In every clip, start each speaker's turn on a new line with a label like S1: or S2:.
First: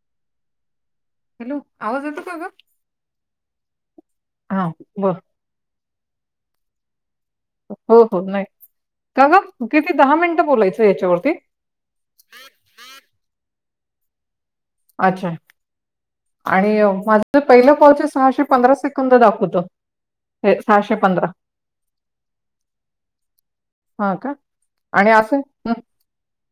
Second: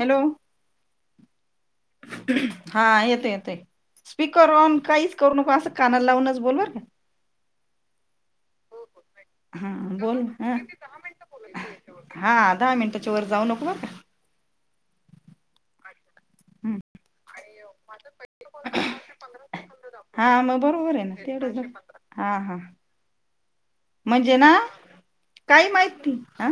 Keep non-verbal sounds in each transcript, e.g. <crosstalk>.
S1: Hello.
S2: Hello आवाज येतो का ग?
S1: हा येते येते स्पीकर
S2: हा
S1: ऑन
S2: बर
S1: काहीच करू नको असं... कानाल लावूनच बोलवर का.
S2: हो हो नाही. अगं
S1: हा
S2: कित दहा
S1: बोल
S2: मिनिटं
S1: ह
S2: बोलायचंय याच्यावरती?
S1: हा दहा मिनिटाच्या वर जाऊ नको बर का
S2: अच्छा, आणि... माझं
S1: आणि अ
S2: पहिलं कॉलचे
S1: माझे
S2: सहाशे
S1: पैसे पण
S2: पंधरा
S1: आहे हं हं ना ते नऊशे
S2: सेकंद दाखवतं
S1: पंधराचं दाखवतंय हा
S2: हे
S1: मग बरोबर
S2: सहाशे
S1: आहे ना
S2: पंधरा
S1: तेवढच दाखव नऊशे पंधरा हा हा
S2: हा का
S1: म्हणजे ना,
S2: आणि असं
S1: काही
S2: हं,
S1: माहिती आ...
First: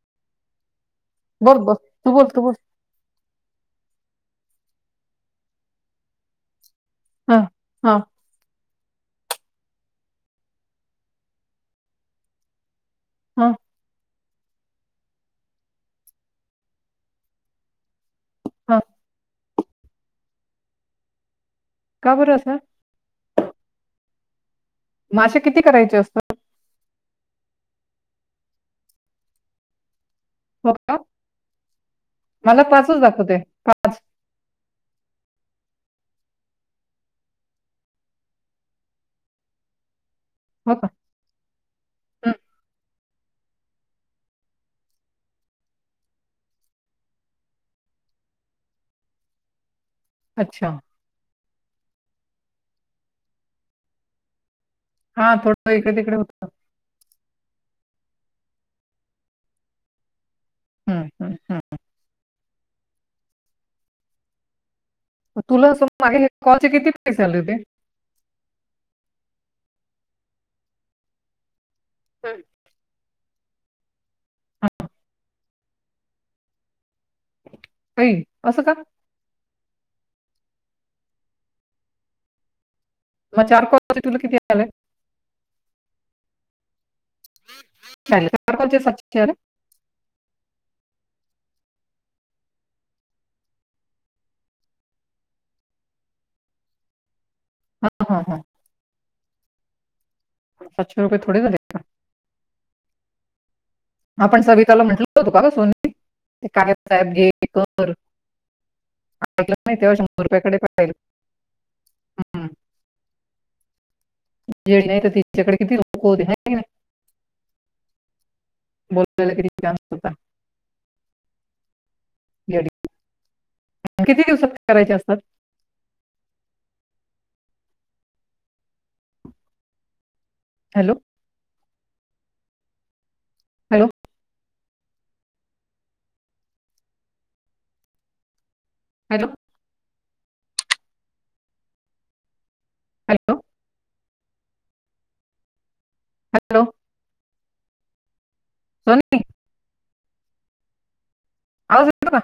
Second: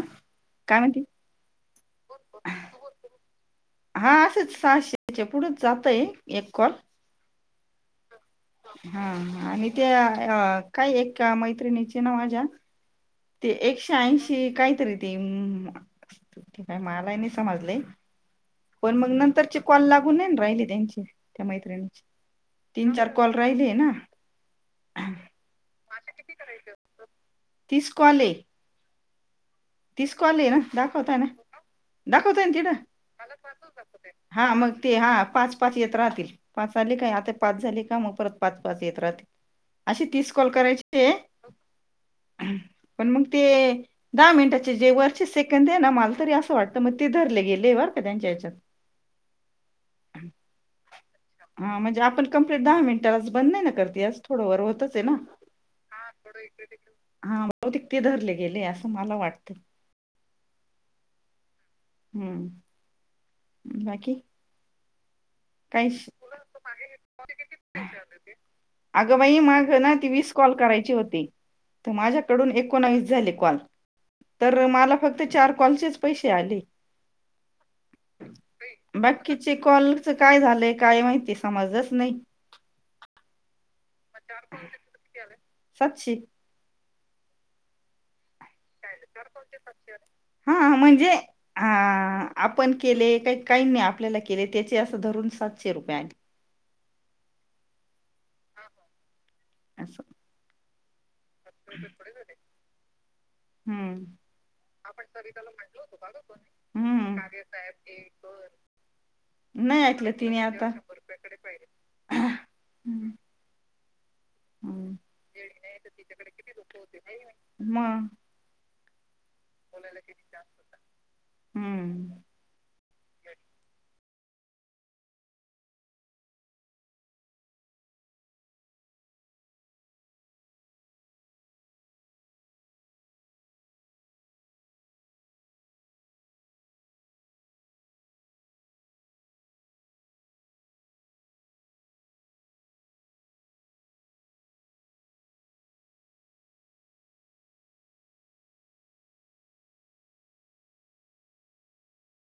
S1: कारण कि बोल बोल तू बोल हा असच सहाशेच्या पुढेचं जातय एक कॉल
S2: ह हा
S1: हा आणि ते अ काय एका मैत्रिणीचे ना माझ्या
S2: हा
S1: ते एकशे ऐंशी... ते काही तरी ते अं ते काय मलाहि नाही समजलंय..
S2: हा
S1: पण मग नंतरचे कॉल लागूनं नाहीना राहिले त्यांचे... त्या मैत्रिणीचे
S2: का बरं असं
S1: तीन चार कॉल राहिलेय ना.
S2: म असे किती करायचे असतात?
S1: अ तीस कॉल... तीस कॉल आहेना
S2: हो का
S1: दाखवतायना... दाखवतय ना तिथं?
S2: पाचच दाखवते
S1: मला दाखवतात ना ते. हा मग ते हा पाच.. पाच येत राहतील, पाच आले काय? आता पाच झाले का मग परत पाच पाच येत राहतील असे तीस.... कॉल
S2: हो का
S1: करायचे हं पण मग ते दहा मिनिटा.... चे जे वरचे सेकंद आहे ना मला तरी असं वाटत मग ते धरले गेले बर का त्यांच्या ह्यच्यात...
S2: अच्छा....
S1: हा म्हणजे आपण कंप्लीट दहा मिनटालाच बंद नाही ना करत हे अस थोड वर हो. तसे ना
S2: थोडं इकडे
S1: हा
S2: तिकडे होत
S1: जरा इकडे तिकडे हा बहुतेक ते धरले गेलय असं मला वाटतय
S2: हम्म हम्म हम्म
S1: हम्म बाकी
S2: मग तुला असं मागे हे कॉलचे किती पैसे आले होते
S1: कुठंहाईस <unintelligible> अगंबाई माग होय ना ती वीस कॉल करायची होती तर
S2: हं.
S1: माझ्याकडून एकोनवीस झाले कॉल तर मला फक्त चार कॉलचेच पैसे आले
S2: बाई असं का
S1: चे कॉलच काय झालंय काय माहिती समजच नाही
S2: मग चार कॉलचे तुला
S1: म
S2: किती
S1: चार
S2: आले
S1: कॉलचं तुझं किती आलंय
S2: हॅलो सतरा कॉलचे सातशे आले
S1: हा म्हणजे हा आपण केले त्यात काही नाही आपल्याला केले त्याचे असं धरून सातशे रुपये आले
S2: हा हा हा
S1: असं
S2: सातशे रुपये थोडे झालेत का?
S1: हम्म
S2: आपण सविताला म्हंटल होतो का गं सोनी ते कागद साहेब
S1: हम्म
S2: घे कर ऐकलं नाही तेव्हा शंभर रुपयाकडे पाहिलं हम्म
S1: हम्म
S2: येडी
S1: हम्म
S2: नाही तर तिच्याकडे किती
S1: एवढ्यात
S2: लोक होते
S1: तिच्याकड
S2: है
S1: किती
S2: की
S1: लोक प पाहिली ना म
S2: बोलवलेलं कधी रिकामा असतोय का
S1: हम्म
S2: गडी किती दिवसात करायचे असतात hello hello hello hello hello Sony आ का